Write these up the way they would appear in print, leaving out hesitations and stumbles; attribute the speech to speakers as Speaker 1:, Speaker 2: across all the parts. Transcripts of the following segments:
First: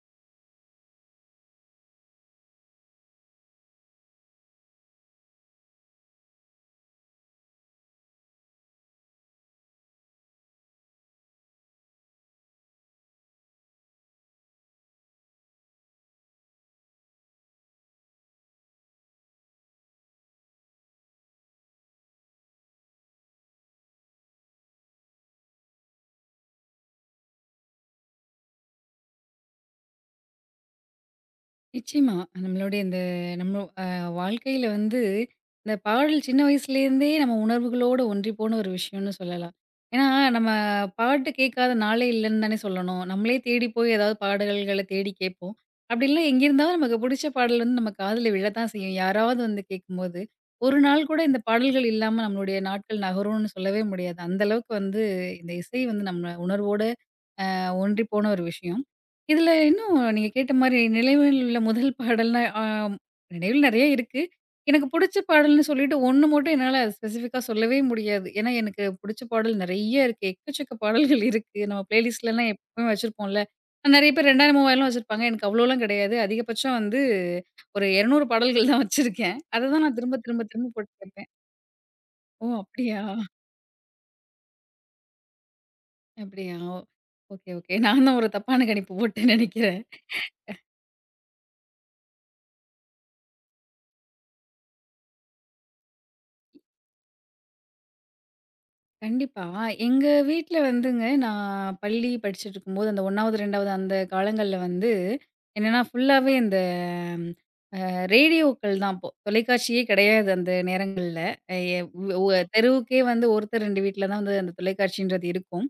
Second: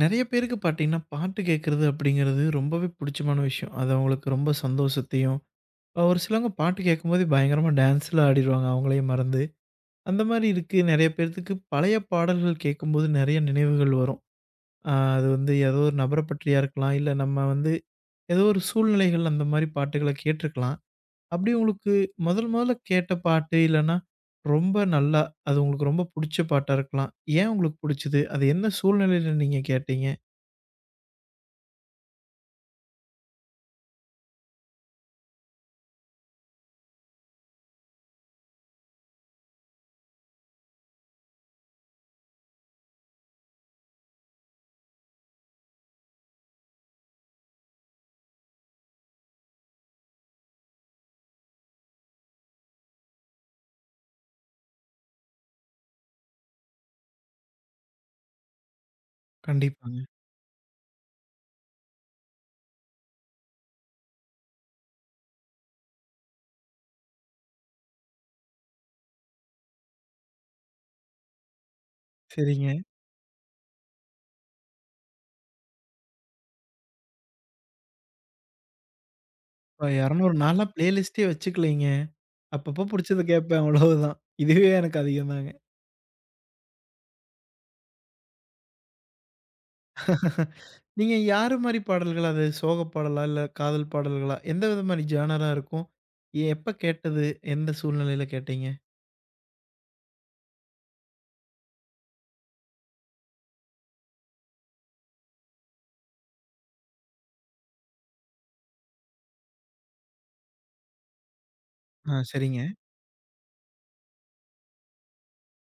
Speaker 1: நெறைய பேருக்கு பார்த்தீங்கன்னா, பாட்டு கேட்கறது அப்படிங்கிறது ரொம்பவே புடிச்சமான விஷயம். அது அவங்களுக்கு ரொம்ப சந்தோஷத்தையும் ஒரு சிலவங்க பாட்டு கேட்கும்போதே பயங்கரமா டான்ஸ்லாம் ஆடிருவாங்க அவங்களயே மறந்து. அந்த மாரி இருக்கு நெறைய பேத்துக்கு பழைய பாடல்கள் கேட்கும்போது நெறைய நினைவுகள் வரும். அது வந்து ஏதோ ஒரு நபர பற்றியா இருக்கலாம், இல்ல நம்ம வந்து ஏதோ ஒரு சூழ்நிலைகள் அந்த மாரி பாட்டுகள கேட்டுருக்கலாம். அப்படி உங்களுக்கு முதல் முதல்ல கேட்ட பாட்டு இல்லன்னா, ரொம்ப நல்லா அது உங்களுக்கு ரொம்ப புடிச்ச பாட்டா இருக்கலாம். ஏன் உங்களுக்கு புடிச்சது? அது என்ன சூழ்நிலையில நீங்க கேட்டீங்க?
Speaker 2: நிச்சயமா. நம்மளுடைய இந்த நம்ம அ வாழ்க்கையில வந்து, இந்த பாடல் சின்ன வயசுலேருந்தே நம்ம உணர்வுகளோடு ஒன்றிப்போன ஒரு விஷயம்னு சொல்லலாம். ஏன்னா, நம்ம பாட்டு கேட்காத நாளே இல்லன்னு தானே சொல்லணும். நம்மளே தேடி போய் ஏதாவது பாடல்கள தேடி கேட்போம். அப்படி இல்ல எங்கிருந்தாலும் நமக்கு புடிச்ச பாடல் வந்து நம்ம காதுல விழத்தான் செய்யும். யாராவது வந்து கேட்கும்போது, ஒரு நாள் கூட இந்த பாடல்கள் இல்லாம நம்மளுடைய நாட்கள் நகரும்னு சொல்லவே முடியாது. அந்த அளவுக்கு வந்து இந்த இசை வந்து நம்ம உணர்வோட ஒன்றி போன ஒரு விஷயம். இதுல இன்னும்
Speaker 1: கண்டிப்பாங்க.
Speaker 2: நீங்க கேட்ட மாரி நினைவில் உள்ள முதல் பாடல்னா, நினைவில் நெறைய இருக்கு. எனக்கு புடிச்ச பாடல்னு சொல்லிட்டு 1 மட்டும் என்னால ஸ்பெசிஃபிக்கா சொல்லவே முடியாது. ஏன்னா, எனக்கு புடிச்ச பாடல் நெறைய இருக்கு. எக்கச்சக்க பாடல்கள் இருக்கு. நம்ம பிளேலிஸ்ட்லலாம்
Speaker 1: சரிங்க.
Speaker 2: எப்பவுமே வச்சிருப்போம்ல. நெறைய பேர் 2000, 3000லாம் வச்சிருப்பாங்க. எனக்கு அவ்வளோலாம் கிடையாது. அதிகபட்சம் வந்து ஒரு 200 பாடல்கள் தான் வச்சிருக்கேன். அததான்
Speaker 1: அ
Speaker 2: நான் திரும்ப,
Speaker 1: 200
Speaker 2: திரும்ப,
Speaker 1: நான்லாம்
Speaker 2: திரும்ப போட்டு
Speaker 1: பிளேலிஸ்ட்டே
Speaker 2: கேட்பேன்.
Speaker 1: வச்சுக்கலைங்க.
Speaker 2: ஓ!
Speaker 1: அப்பப்போ
Speaker 2: அப்படியா?
Speaker 1: புடிச்சத கேட்பேன் அவ்வளவுதான். இதுவே எனக்கு அதிகம் தாங்க.
Speaker 2: அப்படியா? ஓ. Okay, okay. நான் தான் ஒரு தப்பான கணிப்பு போட்டேன்னு நெனைக்கிறேன்.
Speaker 1: நீங்க யாரு மாரி பாடல்கள் அது சோக பாடலா? இல்ல காதல் பாடல்களா? எந்த விதமாரி ஜானரா இருக்கும்? எப்ப கேட்டது? எந்த சூழ்நிலையில கேட்டீங்க?
Speaker 2: கண்டிப்பா. எங்க வீட்ல வந்துங்க, நான் பள்ளி படிச்சுட்ருக்கும்போது, அந்த 1வது, 2வது அந்த காலங்கள்ல வந்து, என்னன்னா ஃபுல்லாவே இந்த ரேடியோக்கள் தான் அப்போ. தொலைக்காட்சியே கிடையாது அந்த நேரங்கள்ல. எ
Speaker 1: ஆ
Speaker 2: ஒ ஒ-
Speaker 1: சரிங்க.
Speaker 2: தெருவுக்கே வந்து ஒருத்தர் 2 வீட்ல தான் வந்து அந்த தொலைக்காட்சின்றது இருக்கும்.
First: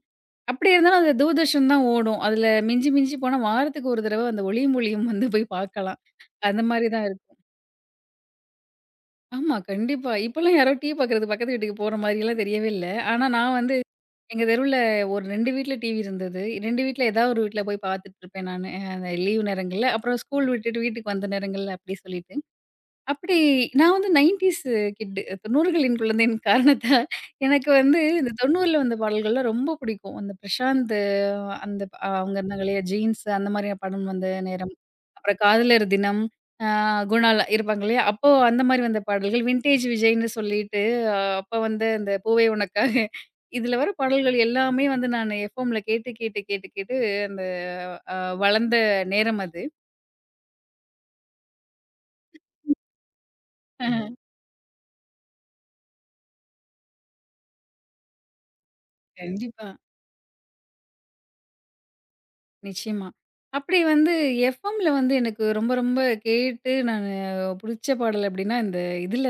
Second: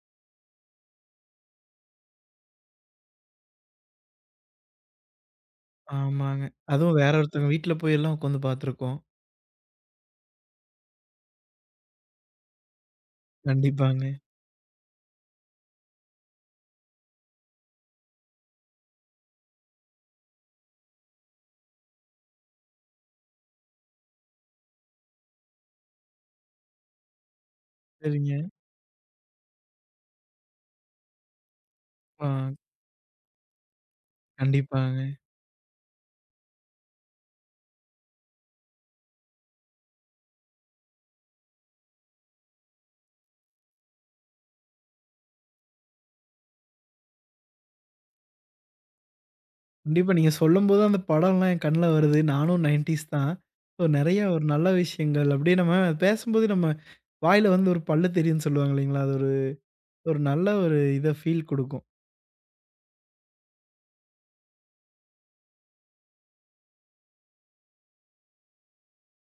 Speaker 2: அப்படி இருந்தாலும் அது தூர்தர்ஷன் தான் ஓடும். அதுல மிஞ்சி மிஞ்சி போனா வாரத்துக்கு ஒரு தடவ அந்த ஒளியும் ஒலியும் வந்து போய் பார்க்கலாம்.
Speaker 1: ஆமாங்க.
Speaker 2: அந்த மாரி
Speaker 1: அதுவும்
Speaker 2: தான்
Speaker 1: வேற
Speaker 2: இருக்கும்.
Speaker 1: ஒருத்தவங்க வீட்ல போய் எல்லாம் உட்காந்து பார்த்துருக்கோம்.
Speaker 2: ஆமா, கண்டிப்பா. இப்பலாம் யாரோ டீ பாக்குறது பக்கத்து வீட்டுக்கு போற மாரிலாம் தெரியவே இல்ல. ஆனா நான் வந்து
Speaker 1: கண்டிப்பாங்க.
Speaker 2: எங்க தெருவுல ஒரு 2 வீட்ல டிவி இருந்தது. 2 வீட்ல ஏதாவது ஒரு வீட்ல போய் பாத்துட்டுருப்பேன் நானு. அந்த லீவு நேரங்கள்ல. அப்புறம் ஸ்கூல் விட்டுட்டு வீட்டுக்கு வந்த நேரங்கள்ல அப்டி சொல்லிட்டு. அப்படி நான் வந்து 90ஸ் கிட் 90களின் குழந்தையின் காரணத்த எனக்கு வந்து இந்த
Speaker 1: சரிங்க.
Speaker 2: 90ல வந்த பாடல்கள்லாம் ரொம்ப பிடிக்கும். அந்த பிரசாந்த் அந்த
Speaker 1: ஆ
Speaker 2: அவங்க இருந்தாங்க இல்லையா? "ஜீன்ஸ்" அந்த மாரி படம் வந்த நேரம்.
Speaker 1: கண்டிப்பாங்க.
Speaker 2: அப்புறம் "காதலர் தினம்" அ குணால் இருப்பாங்க இல்லையா? அப்போ அந்த மாரி வந்த பாடல்கள், வின்டேஜ் விஜய்ன்னு சொல்லிட்டு அப்ப வந்து அந்த "பூவே உனக்காக" இதுல வர பாடல்கள் எல்லாமே வந்து நான் எஃப்எம்ல கேட்டு, கேட்டு, கேட்டு, கேட்டு அந்த அ வளர்ந்த நேரம் அது.
Speaker 1: கண்டிப்பா நீங்க சொல்லும்போது அந்த படம்லாம் என் கண்ல வருது. நானும் 90ஸ் தான். ஸோ
Speaker 2: ம்.
Speaker 1: நெறைய ஒரு நல்ல விஷயங்கள் அப்பிடியே நம்ம பேசும்போது நம்ம வாயில வந்து ஒரு பல்லு தெரியும்ன்னு சொல்லுவாங்க இல்லைங்களா? அது ஒரு
Speaker 2: கண்டிப்பா.
Speaker 1: ஒரு நல்ல ஒரு இத ஃபீல் குடுக்கும்.
Speaker 2: நிச்சயமா. அப்படி வந்து எஃப்எம்ல வந்து எனக்கு ரொம்ப ரொம்ப கேட்டு நானு புடிச்ச பாடல் அப்படின்னா, இந்த இதுல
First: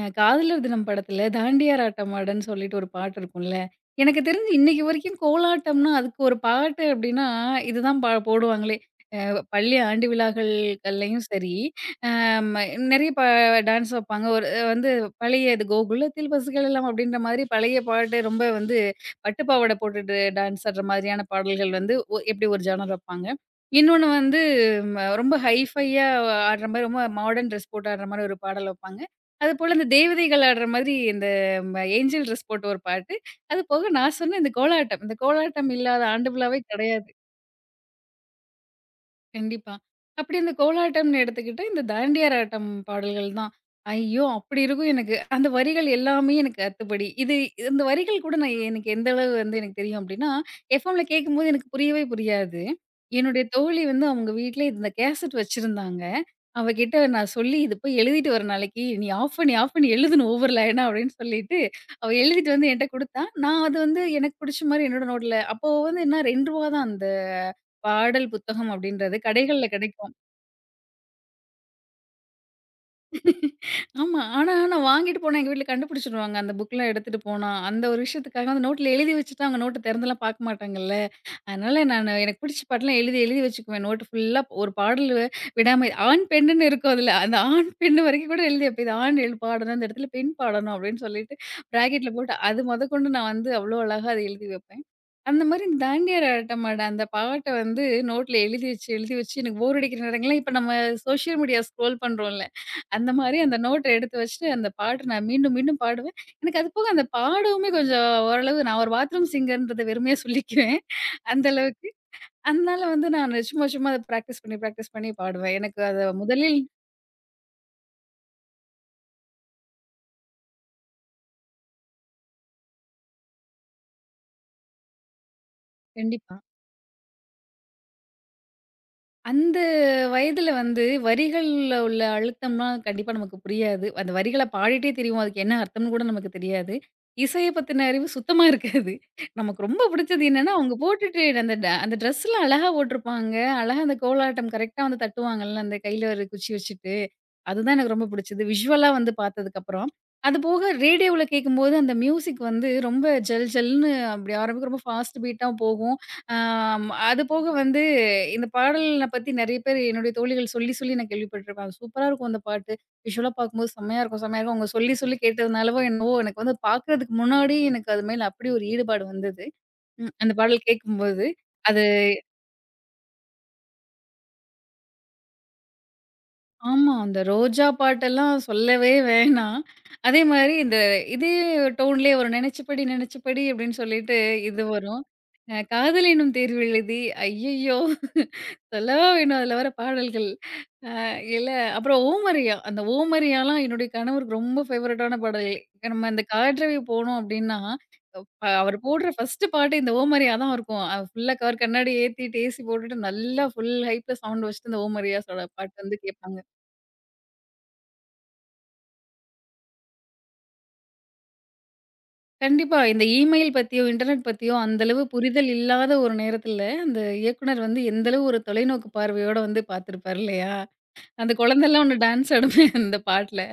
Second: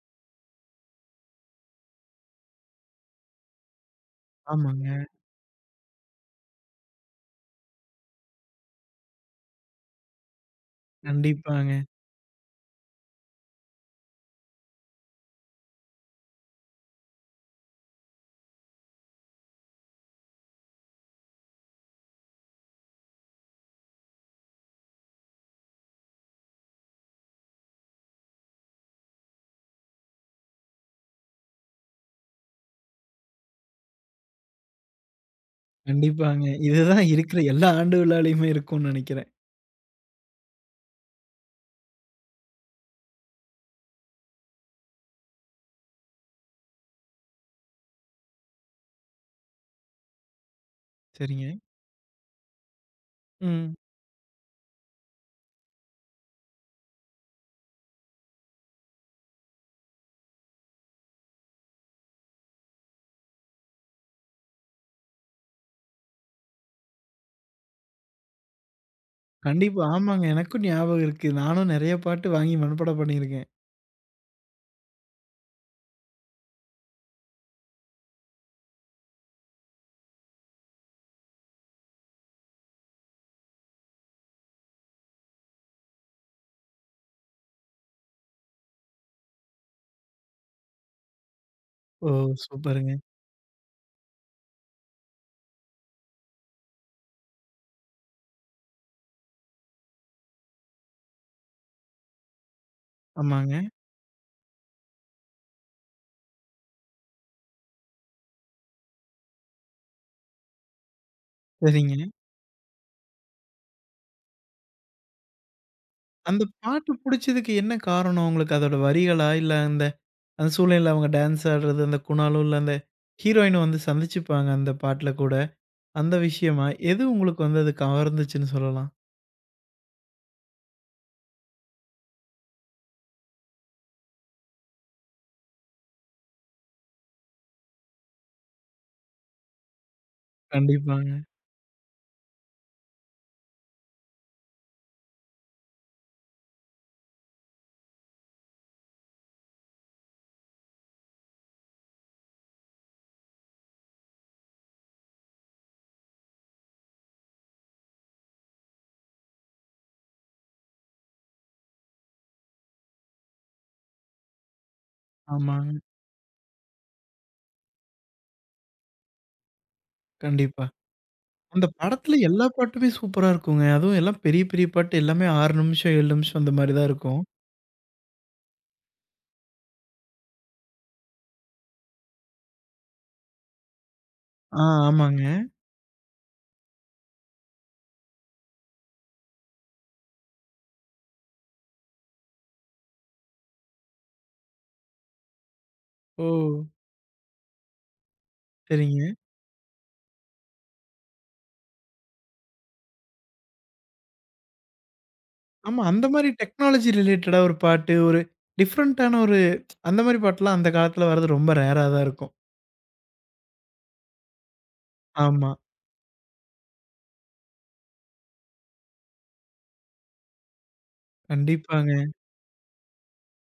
Speaker 2: காதலர் தினம் படத்துல "தாண்டியார் ஆட்டம் ஆடன்னு" சொல்லிட்டு ஒரு பாட்டு இருக்கும்ல. எனக்கு தெரிஞ்சு இன்னைக்கு
Speaker 1: ஆமாங்க.
Speaker 2: வரைக்கும் கோலாட்டம்னா, அதுக்கு ஒரு பாட்டு அப்டின்னா, இதுதான் போடுவாங்களே. அ பள்ளி ஆண்டு விழாக்கள்லயும் சரி,
Speaker 1: கண்டிப்பாங்க,
Speaker 2: அம் நெறைய டான்ஸ் வைப்பாங்க. ஒரு வந்து பழைய இது "கோகுலத்தில் பசுக்கள் எல்லாம்" அப்டின்ற மாதிரி பழைய பாட்டு ரொம்ப வந்து பட்டு பாவாடை போட்டுட்டு டான்ஸ் ஆடுற மாதிரியான பாடல்கள் வந்து ஒ எப்டி ஒரு ஜானர் வைப்பாங்க. இன்னொன்னு வந்து, ரொம்ப ஹைஃபையா ஆடுற மாரி, ரொம்ப மாடர்ன் ட்ரெஸ் போட்டு ஆடுற மாரி ஒரு பாடல் வைப்பாங்க. அதுபோல இந்த தேவதைகள் ஆடுற மாதிரி இந்த ஏஞ்சல் ட்ரெஸ் போட்டு ஒரு பாட்டு. அது போக நான் சொன்ன இந்த கோலாட்டம். இந்த கோலாட்டம் இல்லாத ஆண்டு
Speaker 1: கண்டிப்பாங்க.
Speaker 2: விழாவே
Speaker 1: இதுதான்
Speaker 2: கிடையாது.
Speaker 1: இருக்கிற எல்லா ஆண்டு விழாலயுமே இருக்கும்ன்னு நெனைக்கிறேன்.
Speaker 2: கண்டிப்பா. அப்படி இந்த கோலாட்டம்ன்னு எடுத்துக்கிட்டா, இந்த தாண்டியார் ஆட்டம் பாடல்கள் தான். ஐயோ! அப்படி இருக்கும் எனக்கு. அந்த வரிகள் எல்லாமே எனக்கு அத்துப்படி. இது இந்த வரிகள் கூட நான் எனக்கு எந்த அளவு வந்து எனக்கு தெரியும் அப்படின்னா, எஃப்எம்ல
Speaker 1: சரிங்க.
Speaker 2: கேட்கும்போது எனக்கு புரியவே புரியாது. என்னுடைய
Speaker 1: ம்.
Speaker 2: தோழி வந்து அவங்க வீட்ல இந்த கேசெட் வச்சிருந்தாங்க. அவ கிட்ட நான் சொல்லி, "இது போய் எழுதிட்டு வர நாளைக்கு, நீ ஆஃப் பண்ணி, ஆஃப் பண்ணி எழுதணும் ஒவ்வொரு லைனா" அப்படின்னு சொல்லிட்டு, அவ எழுதிட்டு வந்து என்ட்ட குடுத்தா. நான் அது வந்து எனக்கு புடிச்ச மாரி என்னோட நோட்ல அப்போ வந்து என்ன ரூ. 2 தான் அந்த பாடல் புத்தகம் அப்படின்றது கடைகள்ல
Speaker 1: கண்டிப்பா.
Speaker 2: கிடைக்கும்.
Speaker 1: ஆமாங்க. எனக்கும் ஞாபகம் இருக்கு. நானும் நெறைய பாட்டு வாங்கி மனப்பாடம் பண்ணியிருக்கேன்.
Speaker 2: ஆமா. ஆனா நான் வாங்கிட்டு போனா எங்க வீட்ல கண்டுபிடிச்சுருவாங்க. அந்த புக்லாம் எடுத்துட்டு போனா. அந்த ஒரு விஷயத்துக்காக அந்த நோட்ல எழுதி வச்சுட்டு அவங்க நோட்ட திறந்துலாம் பார்க்க மாட்டாங்கல்ல. அதனால நானு எனக்கு பிடிச்ச பாட்டெல்லாம் எழுதி எழுதி வச்சுக்குவேன். நோட்டு ஃபுல்லா ஒரு பாடல் விடாம ஆண், பெண்ணுன்னு இருக்கும் அதுல. அந்த ஆண், பெண்ணு வரைக்கும் கூட எழுதி வைப்பேன். இது ஆண் பாடணும், இந்த இடத்துல பெண் பாடணும் அப்படின்னு சொல்லிட்டு பிராக்கெட்ல
Speaker 1: ஓ!
Speaker 2: போட்டு அது
Speaker 1: சூப்பருங்க.
Speaker 2: மொதற்கொண்டு நான் வந்து அவ்வளோ அழகா அதை எழுதி வைப்பேன். அந்த மாரி இந்த "தாண்டியார் ஆட்டமாட" அந்த பாட்ட வந்து நோட்ல எழுதி வச்சு, எழுதி வச்சு எனக்கு போர் அடிக்கிற நேரங்கள்லாம் இப்ப நம்ம சோசியல் மீடியா ஸ்க்ரோல் பண்றோம்ல, அந்த மாரி
Speaker 1: ஆமாங்க.
Speaker 2: அந்த நோட்ட எடுத்து வச்சுட்டு அந்த பாட்ட நான் மீண்டும் மீண்டும் பாடுவேன். எனக்கு அது போக அந்த பாடவுமே கொஞ்சம் ஓரளவு நான் ஒரு பாத்ரூம் சிங்கர்ன்றத வெறுமையா சொல்லிக்குவேன். அந்த அளவுக்கு.
Speaker 1: சரிங்க.
Speaker 2: அதனால வந்து நானு சும்மா, சும்மா அத பிராக்டிஸ் பண்ணி, பிராக்டிஸ் பண்ணி பாடுவேன். எனக்கு அத
Speaker 1: அந்த
Speaker 2: முதலில்
Speaker 1: பாட்டு புடிச்சதுக்கு என்ன காரணம் உங்களுக்கு? அதோட வரிகளா? இல்ல அந்த அந்த சூழ்நிலையில அவங்க டான்ஸ் ஆடுறது, அந்த குணாலும் இல்ல அந்த ஹீரோயின வந்து சந்திச்சுப்பாங்க அந்த பாட்டுல கூட. அந்த
Speaker 2: கண்டிப்பா.
Speaker 1: விஷயமா? எது உங்களுக்கு வந்து அது கவர்ந்துச்சுன்னு சொல்லலாம்?
Speaker 2: அந்த வயதுல வந்து வரிகள்ல உள்ள அழுத்தம்லாம் கண்டிப்பா நமக்கு புரியாது. அந்த வரிகள பாடிட்டே திரிவோம். அதுக்கு என்ன அர்த்தம்னு கூட நமக்கு தெரியாது. இசைய பத்தின அறிவு சுத்தமா இருக்காது. நமக்கு ரொம்ப பிடிச்சது என்னன்னா, அவங்க
Speaker 1: கண்டிப்பாங்க.
Speaker 2: போட்டுட்டு அந்த அந்த ட்ரெஸ்லாம் அழகா போட்டிருப்பாங்க. அழகா அந்த கோலாட்டம் கரெக்ட்டா வந்து தட்டுவாங்கல்ல, அந்த கையில ஒரு குச்சி வச்சுட்டு. அதுதான் எனக்கு ரொம்ப பிடிச்சது. விஷுவலா வந்து பார்த்ததுக்கப்புறம். அதுபோக ரேடியோவுல கேட்கும்போது அந்த மியூசிக் வந்து ரொம்ப ஜல் ஜல்ன்னு அப்படி ஆரம்பிக்கும். ரொம்ப ஃபாஸ்ட் பீட்டா போகும். ஆ அது போக வந்து இந்த பாடல பத்தி நெறைய பேர் என்னுடைய தோழிகள் சொல்லி, சொல்லி நான் கேள்விப்பட்டுருக்கேன். அது சூப்பரா இருக்கும் அந்த பாட்டு. விஷுவலா பார்க்கும்போது செம்மையா இருக்கும், செம்மையா இருக்கும். அவங்க சொல்லி, சொல்லி
Speaker 1: ஆமாங்க.
Speaker 2: கேட்டதுனாலவோ என்னவோ எனக்கு வந்து பார்க்கறதுக்கு முன்னாடி எனக்கு அது மேல அப்படி ஒரு ஈடுபாடு வந்தது. ம். அந்த
Speaker 1: கண்டிப்பா.
Speaker 2: பாடல் கேட்கும்போது.
Speaker 1: அந்த
Speaker 2: அது
Speaker 1: படத்துல எல்லா பாட்டுமே சூப்பரா இருக்குங்க. அதுவும் எல்லாம் பெரிய, பெரிய பாட்டு எல்லாமே 6 நிமிஷம், 7 நிமிஷம் அந்த மாரி தான்
Speaker 2: ஆமா. அந்த
Speaker 1: இருக்கும்.
Speaker 2: ரோஜா பாட்டெல்லாம் சொல்லவே வேணாம். அதே மாரி இந்த இதே டோன்லயே வரும். நினைச்சபடி நினைச்சபடி அப்படின்னு சொல்லிட்டு
Speaker 1: ஆ
Speaker 2: இது வரும்.
Speaker 1: ஆமாங்க.
Speaker 2: காதல் எனும் தேர்வு எழுதி ஐய்யய்யோ! சொல்லவா வேணும். அதுல வர பாடல்கள். இல்ல அப்புறம் ஓமரியா. அந்த ஓமரியாலாம் என்னுடைய கணவருக்கு ரொம்ப ஃபேவரட்டான பாடல். நம்ம இந்த
Speaker 1: ஓ!
Speaker 2: காற்றவே போனோம் அப்டின்னா, அவரு போடுற
Speaker 1: சரிங்க.
Speaker 2: ஃபர்ஸ்ட்டு பாட்டு இந்த ஓமரியா தான் இருக்கும். ஃபுல்லா கவர் கண்ணாடி ஏத்திட்டு, ஏசி போட்டுட்டு நல்லா ஃபுல் ஹைப்ல சவுண்ட் வச்சுட்டு இந்த ஓமரியாஸோட பாட்டு
Speaker 1: ஆமா
Speaker 2: வந்து
Speaker 1: அந்த மாரி
Speaker 2: கேட்பாங்க.
Speaker 1: டெக்னாலஜி ரிலேட்டடா ஒரு பாட்டு, ஒரு டிஃபரண்டான ஒரு அந்த மாரி பாட்டுலாம் அந்த காலத்துல வர்றது ரொம்ப ரேரா தான் இருக்கும்.
Speaker 2: கண்டிப்பா இந்த இமெயில் பத்தியோ, இன்டர்நெட் பத்தியோ அந்த அளவு புரிதல்
Speaker 1: ஆமா.
Speaker 2: இல்லாத ஒரு நேரத்துல, அந்த இயக்குனர் வந்து எந்த அளவு ஒரு தொலைநோக்கு பார்வையோட வந்து பார்த்திருப்பார் இல்லையா? அந்த குழந்தைலாம் ஒண்ணு
Speaker 1: கண்டிப்பாங்க.
Speaker 2: டான்ஸ் ஆடுமே அந்த பாட்டுல.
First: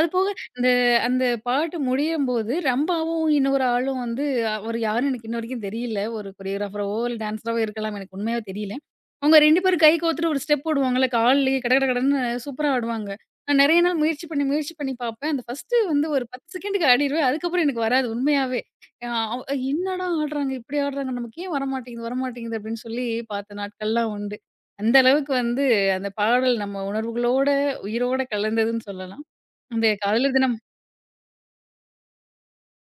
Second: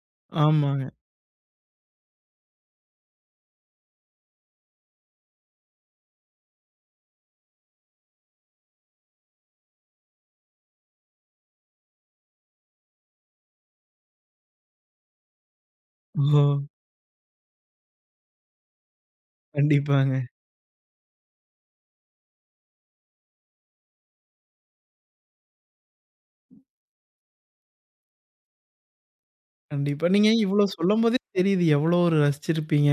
Speaker 2: அதுபோக இந்த
Speaker 1: ஆமாங்க.
Speaker 2: அந்த பாட்டு முடியும்போது ரம்பாவும் இன்னொரு ஆளும் வந்து அவரு யாருன்னு எனக்கு இன்ன வரைக்கும் தெரியல. ஒரு கொரியோகிராஃபராவோ! இல்ல டான்ஸராவோ இருக்கலாம். எனக்கு உண்மையாவே தெரியல. அவங்க 2 பேரும் கை கோத்துட்டு ஒரு ஸ்டெப் போடுவாங்கல்ல. கால்லயே கட கட கடன்னு சூப்பரா ஆடுவாங்க. நான் நெறைய நாள் முயற்சி பண்ணி, முயற்சி பண்ணி பார்ப்பேன். அந்த ஃபர்ஸ்ட்டு வந்து ஒரு
Speaker 1: ஓ!
Speaker 2: 10 செகண்டுக்கு ஆடிருவேன். அதுக்கப்புறம் எனக்கு வராது உண்மையாவே. அ அவ் என்னடா
Speaker 1: கண்டிப்பாங்க.
Speaker 2: ஆடுறாங்க? இப்படி ஆடுறாங்க. நமக்கு ஏன் வரமாட்டேங்குது, வரமாட்டேங்குது அப்படின்னு சொல்லி பார்த்த நாட்கள்லாம் உண்டு. அந்த அளவுக்கு வந்து அந்த பாடல் நம்ம உணர்வுகளோட, உயிரோட கலந்ததுன்னு சொல்லலாம். அந்த
Speaker 1: கண்டிப்பா. நீங்க
Speaker 2: காதலர் தினம்
Speaker 1: இவ்ளோ சொல்லும்போதே தெரியுது எவ்வளோ ஒரு ரசிச்சிருப்பீங்க.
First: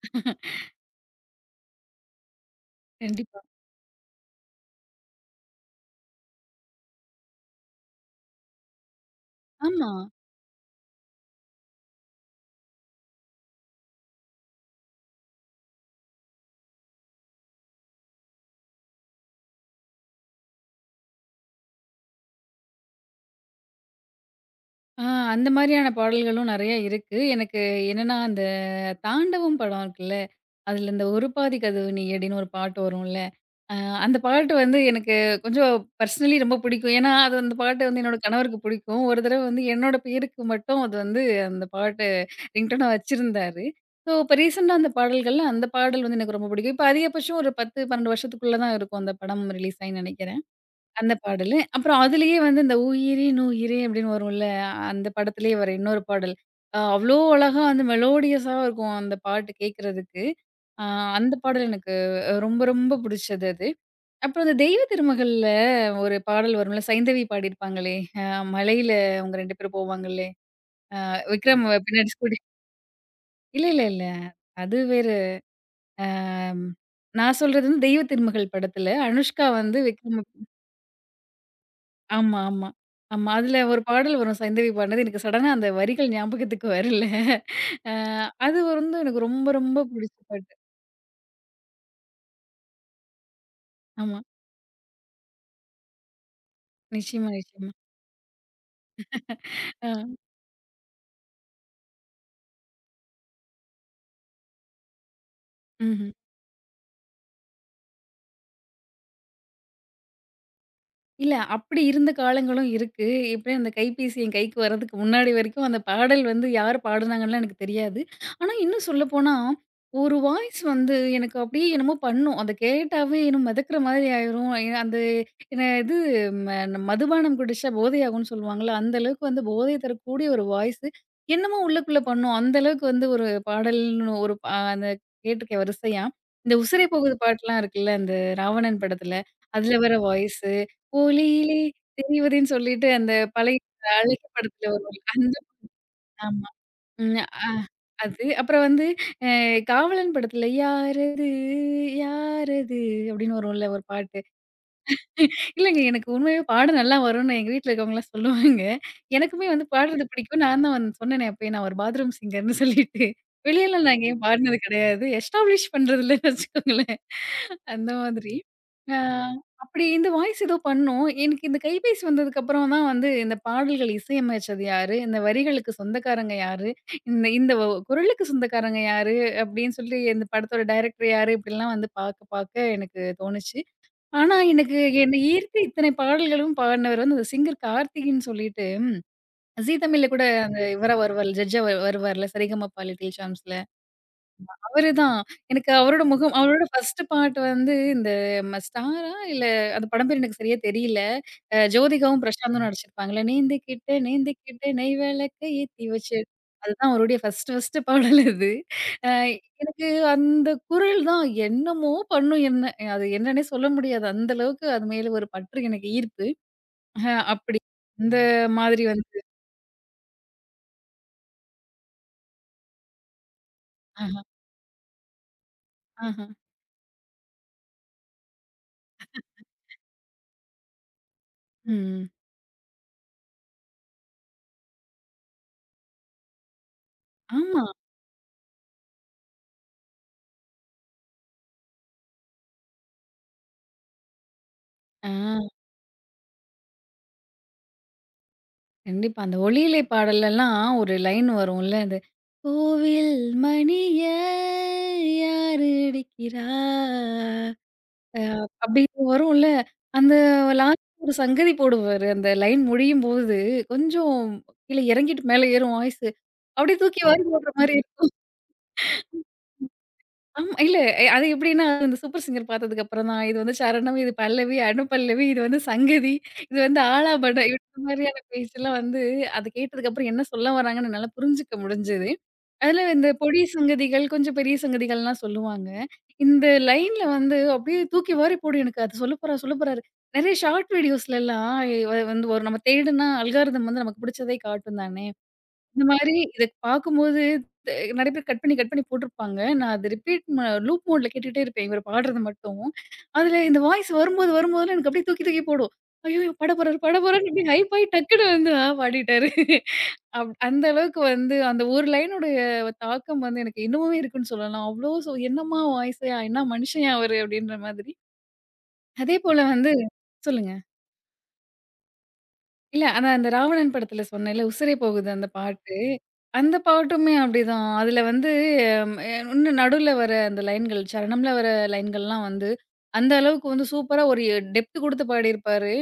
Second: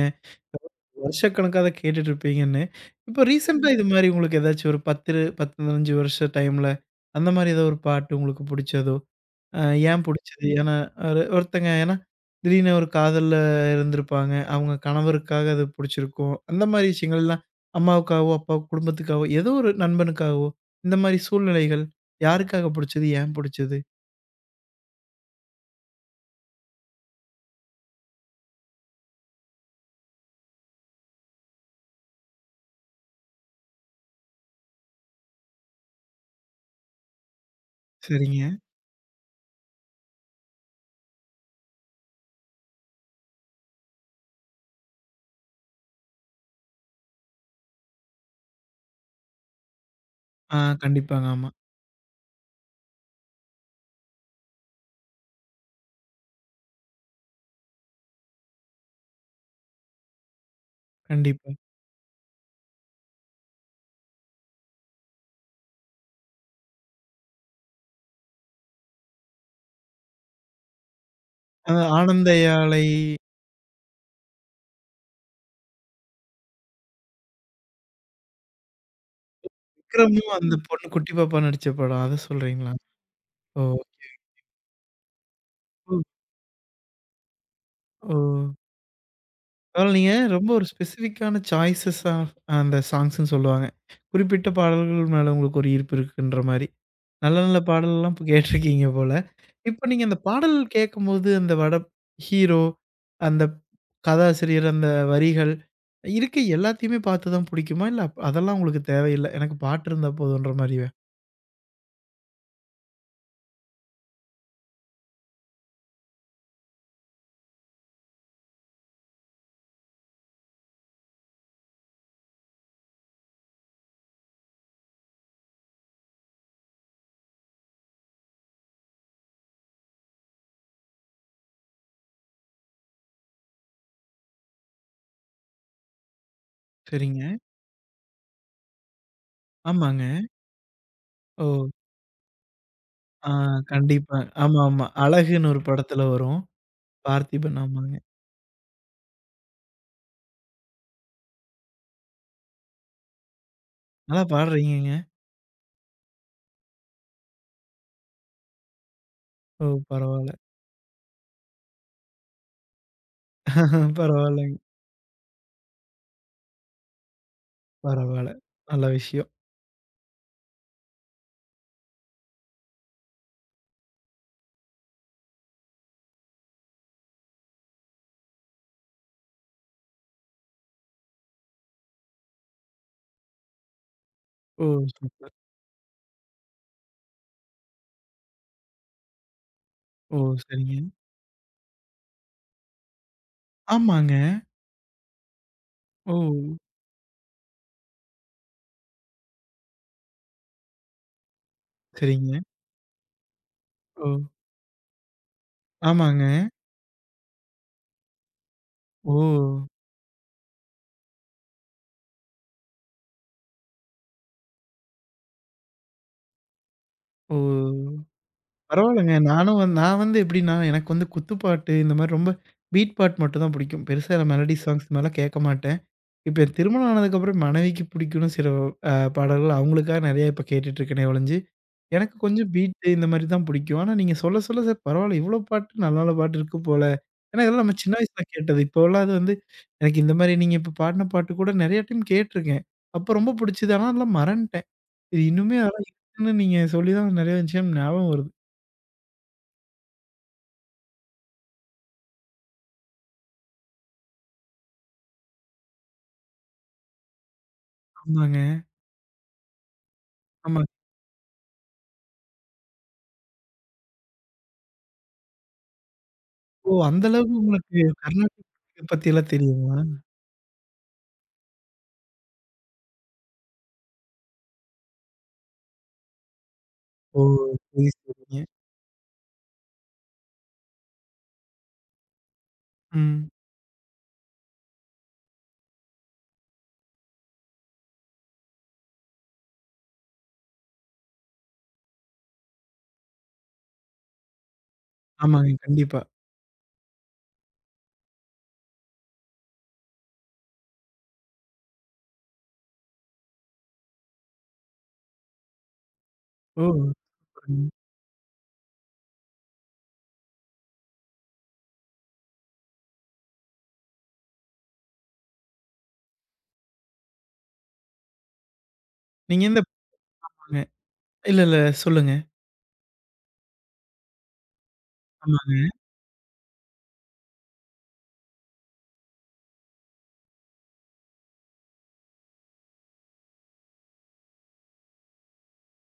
Speaker 1: வருஷக்கணக்கா அத கேட்டுட்டு இருப்பீங்கன்னு. இப்போ
Speaker 2: கண்டிப்பா.
Speaker 1: ரீசென்ட்டா ம். இது மாரி உங்களுக்கு ஏதாச்சும் ஒரு 10 15 வருஷ டைம்ல அந்த மாரி ஏதோ ஒரு பாட்டு உங்களுக்கு புடிச்சதோ, அ
Speaker 2: ஆமா.
Speaker 1: ஏன் புடிச்சது? ஏன்னா ஒரு ஒருத்தங்க ஏன்னா திடீர்னு ஒரு காதல்ல இருந்திருப்பாங்க. அவங்க கணவருக்காக அது புடிச்சிருக்கும். அந்த மாரி விஷயங்கள்லாம் அம்மாவுக்காகவோ, அப்பா குடும்பத்துக்காகவோ, ஏதோ ஒரு நண்பனுக்காகவோ, இந்த மாரி சூழ்நிலைகள் யாருக்காக புடிச்சது? ஏன் புடிச்சது?
Speaker 2: ஆ அந்த மாரியான பாடல்களும் நெறைய இருக்கு. எனக்கு என்னன்னா, தாண்டவம் படம் இருக்குல்ல, அதுல இந்த "ஒரு பாதி கதவு நீ" அப்படின்னு ஒரு பாட்டு வரும்ல. அ அந்த பாட்டு வந்து எனக்கு கொஞ்சம் பர்சனலி ரொம்ப பிடிக்கும். ஏன்னா, அது அந்த பாட்டு வந்து என்னோட
Speaker 1: சரிங்க.
Speaker 2: கணவருக்கு பிடிக்கும். ஒரு தடவ வந்து என்னோட பேருக்கு மட்டும் அது வந்து அந்த பாட்டு ரிங்டோனா வச்சிருந்தாரு. ஸோ இப்ப ரீசெண்டா அந்த பாடல்கள்ல அந்த பாடல் வந்து எனக்கு ரொம்ப பிடிக்கும். இப்ப அதிகபட்சம் ஒரு 10, 12 வருஷத்துக்குள்ள தான் இருக்கும் அந்த படம் ரிலீஸ் ஆயி நினைக்கிறேன்.
Speaker 1: ஆ
Speaker 2: அந்த
Speaker 1: கண்டிப்பாங்க. ஆமா.
Speaker 2: பாடலு. அப்புறம் அதிலேயே வந்து இந்த "உயிரின் உயிரே" நுயிரே" அப்படின்னு வரும்ல, அந்த படத்திலேயே வர இன்னொரு பாடல். அவ்ளோ அழகா வந்து மெலோடியஸா இருக்கும் அந்த பாட்டு கேட்கறதுக்கு. அ அந்த
Speaker 1: கண்டிப்பா.
Speaker 2: பாடல் எனக்கு ரொம்ப ரொம்ப புடிச்சது அது. அப்புறம் அந்த தெய்வ திருமகள்ல ஒரு பாடல் வரும்ல, சைந்தவி பாடியிருப்பாங்களே, அ மலையில அவங்க 2 பேரும் போவாங்கல்லே, விக்ரம்
Speaker 1: அ
Speaker 2: பின்னாடி
Speaker 1: ஆனந்த
Speaker 2: ஸ்கூட்டி
Speaker 1: யாழை
Speaker 2: இல்ல இல்ல இல்ல. அது வேறு. அ நான் சொல்றது வந்து தெய்வ திருமகள் படத்தில அனுஷ்கா வந்து விக்ரம்
Speaker 1: விக்ரமும் அந்த பொண்ணு குட்டி பாப்பா நடிச்ச படம். அத
Speaker 2: ஆமா, ஆமா.
Speaker 1: சொல்றீங்களா?
Speaker 2: ஆமா. அதுல
Speaker 1: ஓ!
Speaker 2: ஒரு பாடல் வரும் சைந்தவி பாடுனது. எனக்கு சடனா அந்த
Speaker 1: ம்.
Speaker 2: வரிகள் ஞாபகத்துக்கு வரல. அ
Speaker 1: ஓ!
Speaker 2: அது வந்து எனக்கு ரொம்ப ரொம்ப
Speaker 1: பரவால்ல நீங்க
Speaker 2: பிடிச்ச
Speaker 1: ரொம்ப
Speaker 2: பாட்டு.
Speaker 1: ஒரு ஸ்பெசிஃபிக்கான சாய்ஸஸ் ஆஃப் அந்த சாங்ஸ்ன்னு சொல்லுவாங்க.
Speaker 2: ஆமா.
Speaker 1: குறிப்பிட்ட பாடல்கள் மேல உங்களுக்கு ஒரு ஈர்ப்பு இருக்குன்ற மாரி.
Speaker 2: நிச்சயமா,
Speaker 1: நல்ல நல்ல
Speaker 2: நிச்சயமா.
Speaker 1: பாடல்லாம் இப்ப கேட்டுருக்கீங்க போல. இப்ப
Speaker 2: ஆ.
Speaker 1: நீங்க அந்த பாடல் கேட்கும்போது அந்த வட ஹீரோ, அந்த கதாசிரியர், அந்த வரிகள்
Speaker 2: ம்ஹ்ம்.
Speaker 1: இருக்க எல்லாத்தையுமே பார்த்து தான் புடிக்குமா? இல்ல அதெல்லாம் உங்களுக்கு தேவையில்ல. எனக்கு பாட்டு இருந்தா போதுன்ற மாரியா?
Speaker 2: இல்ல, அப்படி இருந்த காலங்களும் இருக்கு. இப்ப அந்த கைபேசி என் கைக்கு வர்றதுக்கு முன்னாடி வரைக்கும் அந்த பாடல் வந்து யார் பாடுனாங்கன்லாம் எனக்கு தெரியாது. ஆனா, இன்னும் சொல்லப்போனா, ஒரு வாய்ஸ் வந்து எனக்கு அப்படியே என்னமோ பண்ணும். அத கேட்டாவே என்னமோ மிதக்குற மாதிரி ஆயிரும். அந்த என்ன இது மதுபானம் குடிச்சா போதையாகும்ன்னு சொல்லுவாங்கல்ல, அந்த அளவுக்கு வந்து போதை தரக்கூடிய ஒரு வாய்ஸு என்னமோ உள்ளுக்குள்ள பண்ணும். அந்த அளவுக்கு வந்து ஒரு பாடல்னு ஒரு அந்த கேட்டிருக்கேன் வரிசையா. இந்த "உசிரை போகுது"
Speaker 1: சரிங்க.
Speaker 2: பாட்டுலாம் இருக்குல்ல, அந்த ராவணன் படத்துல. அதுல வர
Speaker 1: ஆமாங்க.
Speaker 2: வாய்ஸ். ஒளியிலே
Speaker 1: ஓ!
Speaker 2: தெரிவதுன்னு சொல்லிட்டு அந்த
Speaker 1: ஆ,
Speaker 2: பழைய
Speaker 1: கண்டிப்பா.
Speaker 2: அழகி படத்துல
Speaker 1: ஆமாமா.
Speaker 2: வரும்ல. அந்த
Speaker 1: அழகுன்னு ஒரு படத்துல வரும்.
Speaker 2: ஆமா. ம்.
Speaker 1: பார்த்திபன் ஆமாங்க.
Speaker 2: அது. அப்புறம் வந்து அ காவலன் படத்துல யாரது, யாரது அப்படின்னு வரும்ல ஒரு பாட்டு.
Speaker 1: நல்லா பாடுறீங்கங்க.
Speaker 2: இல்லங்க. எனக்கு உண்மையாவே பாட நல்லா வரும்னு எங்க வீட்ல இருக்கவங்கலாம் சொல்லுவாங்க. எனக்குமே வந்து
Speaker 1: ஓ!
Speaker 2: பாடுறது
Speaker 1: பரவால்ல.
Speaker 2: பிடிக்கும். நான் தான் வந்து சொன்னேனே அப்பயே நான் ஒரு பாத்ரூம் சிங்கர்ன்னு சொல்லிட்டு. வெளியலாம் நான் எங்கேயும் பாடுனது
Speaker 1: பரவால்லங்க.
Speaker 2: கிடையாது. எஸ்டாப்ளிஷ் பண்றது இல்லன்னு வச்சுக்கோங்களேன். அந்த மாதிரி.
Speaker 1: பரவால்ல. நல்ல
Speaker 2: ஆ
Speaker 1: விஷயம்.
Speaker 2: அப்படி இந்த வாய்ஸ் ஏதோ பண்ணோம். எனக்கு இந்த கைபேசி வந்ததுக்கு அப்புறம் தான் வந்து இந்த பாடல்கள் இசையமைச்சது யாரு? இந்த வரிகளுக்கு சொந்தக்காரங்க யாரு? இந்த இந்த குரலுக்கு சொந்தக்காரங்க யாரு? அப்படின்னு சொல்லி இந்த படத்தோட டைரக்டர் யாரு? இப்படிலாம் வந்து பாக்க பாக்க எனக்கு தோணுச்சு. ஆனா,
Speaker 1: ஓ!
Speaker 2: எனக்கு என்ன
Speaker 1: சூப்பர்.
Speaker 2: ஈர்த்த இத்தனை பாடல்களும் பாடுனவர் வந்து அந்த சிங்கர் கார்த்திகின்னு சொல்லிட்டு, ஜீ தமிழ்ல
Speaker 1: ஓ!
Speaker 2: கூட அந்த
Speaker 1: சரிங்க.
Speaker 2: இவரா வருவார், ஜட்ஜா வருவார்ல, சரிகமப லிட்டில் சாம்ப்ஸ்ல.
Speaker 1: ஆமாங்க.
Speaker 2: அவரு தான். எனக்கு அவரோட
Speaker 1: ஓ!
Speaker 2: முகம் அவரோட ஃபர்ஸ்ட் பார்ட் வந்து இந்த ஸ்டாரா இல்ல அந்த படம் பேர் எனக்கு சரியா தெரியல. ஜோதிகாவும்
Speaker 1: சரிங்க.
Speaker 2: பிரசாந்தும் நடிச்சிருப்பாங்கல்ல. "நேந்துக்கிட்ட
Speaker 1: ஓ!
Speaker 2: நேந்துக்கிட்ட நெய் விளக்க ஏத்தி வச்சு"
Speaker 1: ஆமாங்க.
Speaker 2: அதுதான் அவருடைய ஃபர்ஸ்ட் ஃபர்ஸ்ட் பாடல் அது. அ
Speaker 1: ஓ!
Speaker 2: எனக்கு அந்த குரல் தான் என்னமோ பண்ணும் என்ன. அது என்னன்னே சொல்ல முடியாது. அந்த அளவுக்கு அது மேல ஒரு பற்று எனக்கு ஈர்ப்பு. அப்படி.
Speaker 1: ஓ!
Speaker 2: இந்த மாதிரி
Speaker 1: பரவால்லங்க.
Speaker 2: வந்து
Speaker 1: நானும் வந்து நான் வந்து எப்படின்னா, எனக்கு வந்து குத்துப்பாட்டு இந்த மாரி ரொம்ப பீட் பாட்டு மட்டும் தான் பிடிக்கும். பெருசா
Speaker 2: ஆஹா,
Speaker 1: மெலடி சாங்ஸ் மேல கேட்க மாட்டேன்.
Speaker 2: ஆஹா.
Speaker 1: இப்ப என் திருமணம் ஆனதுக்கப்புறம் மனைவிக்கு பிடிக்கும்னு சில அ பாடல்கள் அவங்களுக்காக நெறைய இப்ப கேட்டுட்டு இருக்கேனே ஒழிஞ்சு,
Speaker 2: ம்.
Speaker 1: எனக்கு கொஞ்சம் பீட்டு இந்த மாரி தான் பிடிக்கும். ஆனா நீங்க சொல்ல சொல்ல சரி பரவால்ல இவ்ளோ பாட்டு நல்ல நல்ல பாட்டு இருக்கு போல. ஏன்னா
Speaker 2: ஆமா.
Speaker 1: இதெல்லாம் நம்ம சின்ன வயசுல கேட்டது. இப்போலாம் அது வந்து எனக்கு இந்த மாரி நீங்க இப்ப பாடுன பாட்டு கூட நெறைய டைம் கேட்டுருக்கேன். அப்ப ரொம்ப பிடிச்சது. ஆனா அதெல்லாம் மறந்துட்டேன்.
Speaker 2: ஆ.
Speaker 1: இது இன்னுமே அதெல்லாம் இருக்குன்னு நீங்க சொல்லி தான் நெறைய விஷயம் ஞாபகம் வருது.
Speaker 2: கண்டிப்பா. அந்த "ஒலியிலே பாடல்லலாம்" ஒரு லைன் வரும்ல. அது "கோவில் மணிய யார் அடிக்கிறா?" அ
Speaker 1: ஆமாங்க.
Speaker 2: அப்படின்னு வரும்ல. அந்த
Speaker 1: ஆமா.
Speaker 2: லாஸ்ட் ஒரு சங்கதி போடுவாரு. அந்த லைன் முடியும்போது, கொஞ்சம் கீழ இறங்கிட்டு மேல ஏறும் வாய்ஸு.
Speaker 1: ஓ!
Speaker 2: அப்படியே தூக்கி
Speaker 1: அந்த
Speaker 2: வாரி
Speaker 1: அளவுக்கு
Speaker 2: போடுற மாரி
Speaker 1: உங்களுக்கு கர்நாடிக் பத்தியெல்லாம் தெரியுங்களா?
Speaker 2: ஆமா. இல்ல அது எப்படின்னா, இந்த சூப்பர் சிங்கர் பார்த்ததுக்கு அப்புறம் தான், இது வந்து சரணம், இது பல்லவி, அனுபல்லவி, இது வந்து சங்கதி, இது வந்து
Speaker 1: ஓ!
Speaker 2: ஆலாபனம். இந்த
Speaker 1: சரி,
Speaker 2: மாதிரியான
Speaker 1: சரிங்க.
Speaker 2: பேச்செல்லாம் வந்து, அது கேட்டதுக்கு அப்புறம் என்ன சொல்ல வராங்கன்னு என்னால புரிஞ்சுக்க முடிஞ்சது. அதுல இந்த
Speaker 1: ம்.
Speaker 2: பொடி சங்கதிகள், கொஞ்சம் பெரிய சங்கதிகள்லாம் சொல்லுவாங்க. இந்த லைன்ல வந்து அப்படியே தூக்கி வாரி போடும் எனக்கு. அது சொல்ல போறாரு, சொல்ல போறாரு. நெறைய ஷார்ட் வீடியோஸ்லலாம் வந்து ஒரு நம்ம தேடுனா அல்காரிதம் வந்து நமக்கு பிடிச்சதே காட்டும் தானே!
Speaker 1: ஆமாங்க.
Speaker 2: இந்த
Speaker 1: கண்டிப்பா.
Speaker 2: மாரி இத பாக்கும்போது த நெறைய பேர் கட் பண்ணி, கட் பண்ணி போட்டுருப்பாங்க. நான் அத ரிப்பீட் லூப் மோட்ல கேட்டுட்டே இருப்பேன். இவரு பாடுறது மட்டும். அதுல இந்த வாய்ஸ் வரும்போது, வரும்போதெல்லாம் எனக்கு அப்படியே தூக்கி, தூக்கி போடும். ஐய்யயோ! பாட
Speaker 1: ஓ!
Speaker 2: போறாரு, பாட போறாருன்னு அப்படியே
Speaker 1: சரிங்க.
Speaker 2: ஹைப் ஆயி டக்குனு வந்து ஆ பாடிட்டாரு. அந்த அளவுக்கு வந்து அந்த ஒரு லைனுடைய தாக்கம் வந்து எனக்கு இன்னமுமே இருக்குன்னு சொல்லலாம். அவ்ளோ சோ என்னம்மா வாய்ஸயா! என்ன மனுஷன்யா அவரு! அப்படின்ற மாதிரி. அதே போல
Speaker 1: நீங்க எந்த
Speaker 2: வந்து சொல்லுங்க.
Speaker 1: படங்க? இல்ல, இல்ல சொல்லுங்க.
Speaker 2: இல்ல. ஆனா அந்த ராவணன் படத்துல சொன்னேன்ல, "உசிரை போகுது" அந்த
Speaker 1: ஆமாங்க.
Speaker 2: பாட்டு. அந்த பாட்டுமே அப்படிதான். அதுல வந்து ம் எ இன்னும் நடுவுல வர அந்த லைன்கள், சரணம்ல வர லைன்கள்லாம் வந்து, அந்த அளவுக்கு வந்து சூப்பரா ஒரு டெப்த் குடுத்து பாடியிருப்பாரு.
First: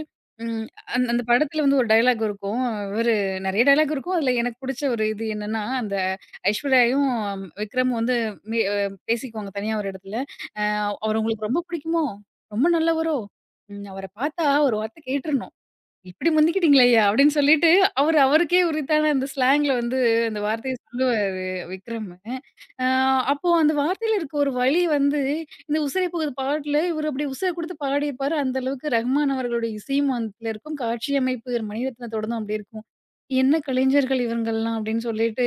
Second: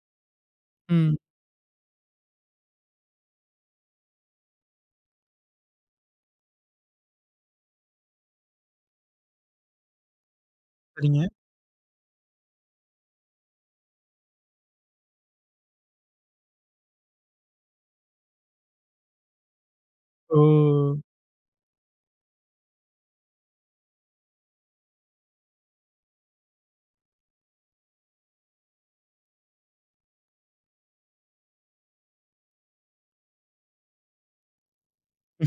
Speaker 2: ம்
Speaker 1: ம்.
Speaker 2: அந்த படத்துல வந்து ஒரு டயலாக் இருக்கும். இவரு நெறைய டயலாக் இருக்கும். அதுல எனக்கு புடிச்ச ஒரு இது என்னன்னா, அந்த ஐஸ்வர்யாயும் ஹம், விக்ரமும் வந்து மே அ பேசிக்குவாங்க தனியா ஒரு இடத்துல. "அ அவர
Speaker 1: சரிங்க.
Speaker 2: உங்களுக்கு ரொம்ப புடிக்குமோ? ரொம்ப நல்லவரோ? அவர பார்த்தா ஒரு வார்த்த கேட்டுறணும்." "இப்படி முந்திக்கிட்டீங்களய்யா" அப்படின்னு சொல்லிட்டு, அவரு அவருக்கே உரித்தான அந்த ஸ்லாங்ல வந்து அந்த வார்த்தைய
Speaker 1: ஓ!
Speaker 2: சொல்லுவாரு விக்ரமு. அ அப்போ அந்த வார்த்தையில இருக்க ஒரு வலி வந்து, இந்த "உசிரை போகுது" பாட்டுல இவரு அப்படி உசுர குடுத்து பாடியிருப்பாரு. அந்த அளவுக்கு ரஹ்மான் அவர்களுடைய இசையும் அதுல இருக்கும். காட்சியமைப்பு மணிரத்னத்தோடதும் அப்படி இருக்கும். "என்ன கலைஞர்கள் இவங்கள்லாம்" அப்படின்னு சொல்லிட்டு,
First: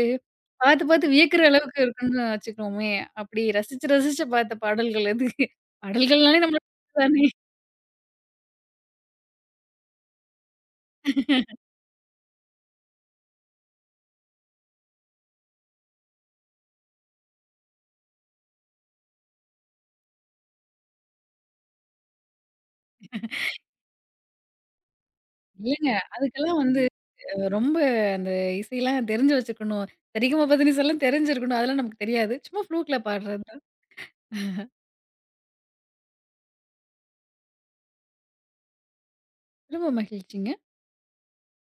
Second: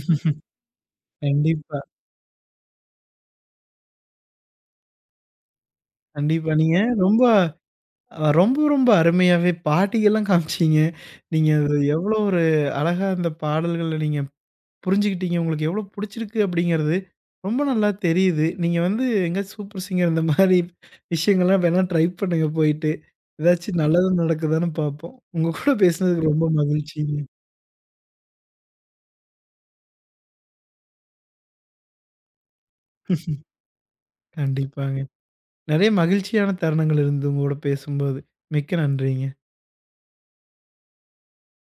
Speaker 2: பார்த்து பார்த்து வியக்கிற அளவுக்கு
Speaker 1: கண்டிப்பா,
Speaker 2: இருக்குன்னு வச்சுக்கோமே. அப்படி ரசிச்சு ரசிச்சு பார்த்த பாடல்கள் அது. பாடல்கள்னாலே
Speaker 1: கண்டிப்பா. நீங்க
Speaker 2: நம்மளுக்கு
Speaker 1: ரொம்ப
Speaker 2: தானே!
Speaker 1: ரொம்ப ரொம்ப அருமையாவே பாட்டிகள்லாம் காமிச்சீங்க. நீங்க அது எவ்வளோ ஒரு அழகா அந்த பாடல்கள நீங்க புரிஞ்சுக்கிட்டீங்க. உங்களுக்கு எவ்வளோ புடிச்சிருக்கு அப்படிங்கிறது ரொம்ப நல்லா தெரியுது. நீங்க வந்து எங்கேயாச்சும் சூப்பர் சிங்கர் இந்த மாரி விஷயங்கள்லாம் வேணா ட்ரை பண்ணுங்க போயிட்டு. ஏதாச்சும் நல்லது நடக்குதான்னு பார்ப்போம். உங்க கூட
Speaker 2: இல்லங்க.
Speaker 1: பேசினதுக்கு ரொம்ப
Speaker 2: அதுக்கெல்லாம் வந்து
Speaker 1: மகிழ்ச்சிங்க.
Speaker 2: ரொம்ப அந்த இசையெல்லாம் தெரிஞ்சு வச்சுக்கணும். சரிகமபதனிச எல்லாம் தெரிஞ்சிருக்கணும். அதெல்லாம் நமக்கு தெரியாது. சும்மா ஃப்ளூக்ல பாடுறது தான்.
Speaker 1: கண்டிப்பாங்க. நெறைய மகிழ்ச்சியான தருணங்கள் இருந்தது உங்களோட பேசும்போது. மிக்க நன்றிங்க.
Speaker 2: ரொம்ப மகிழ்ச்சிங்க.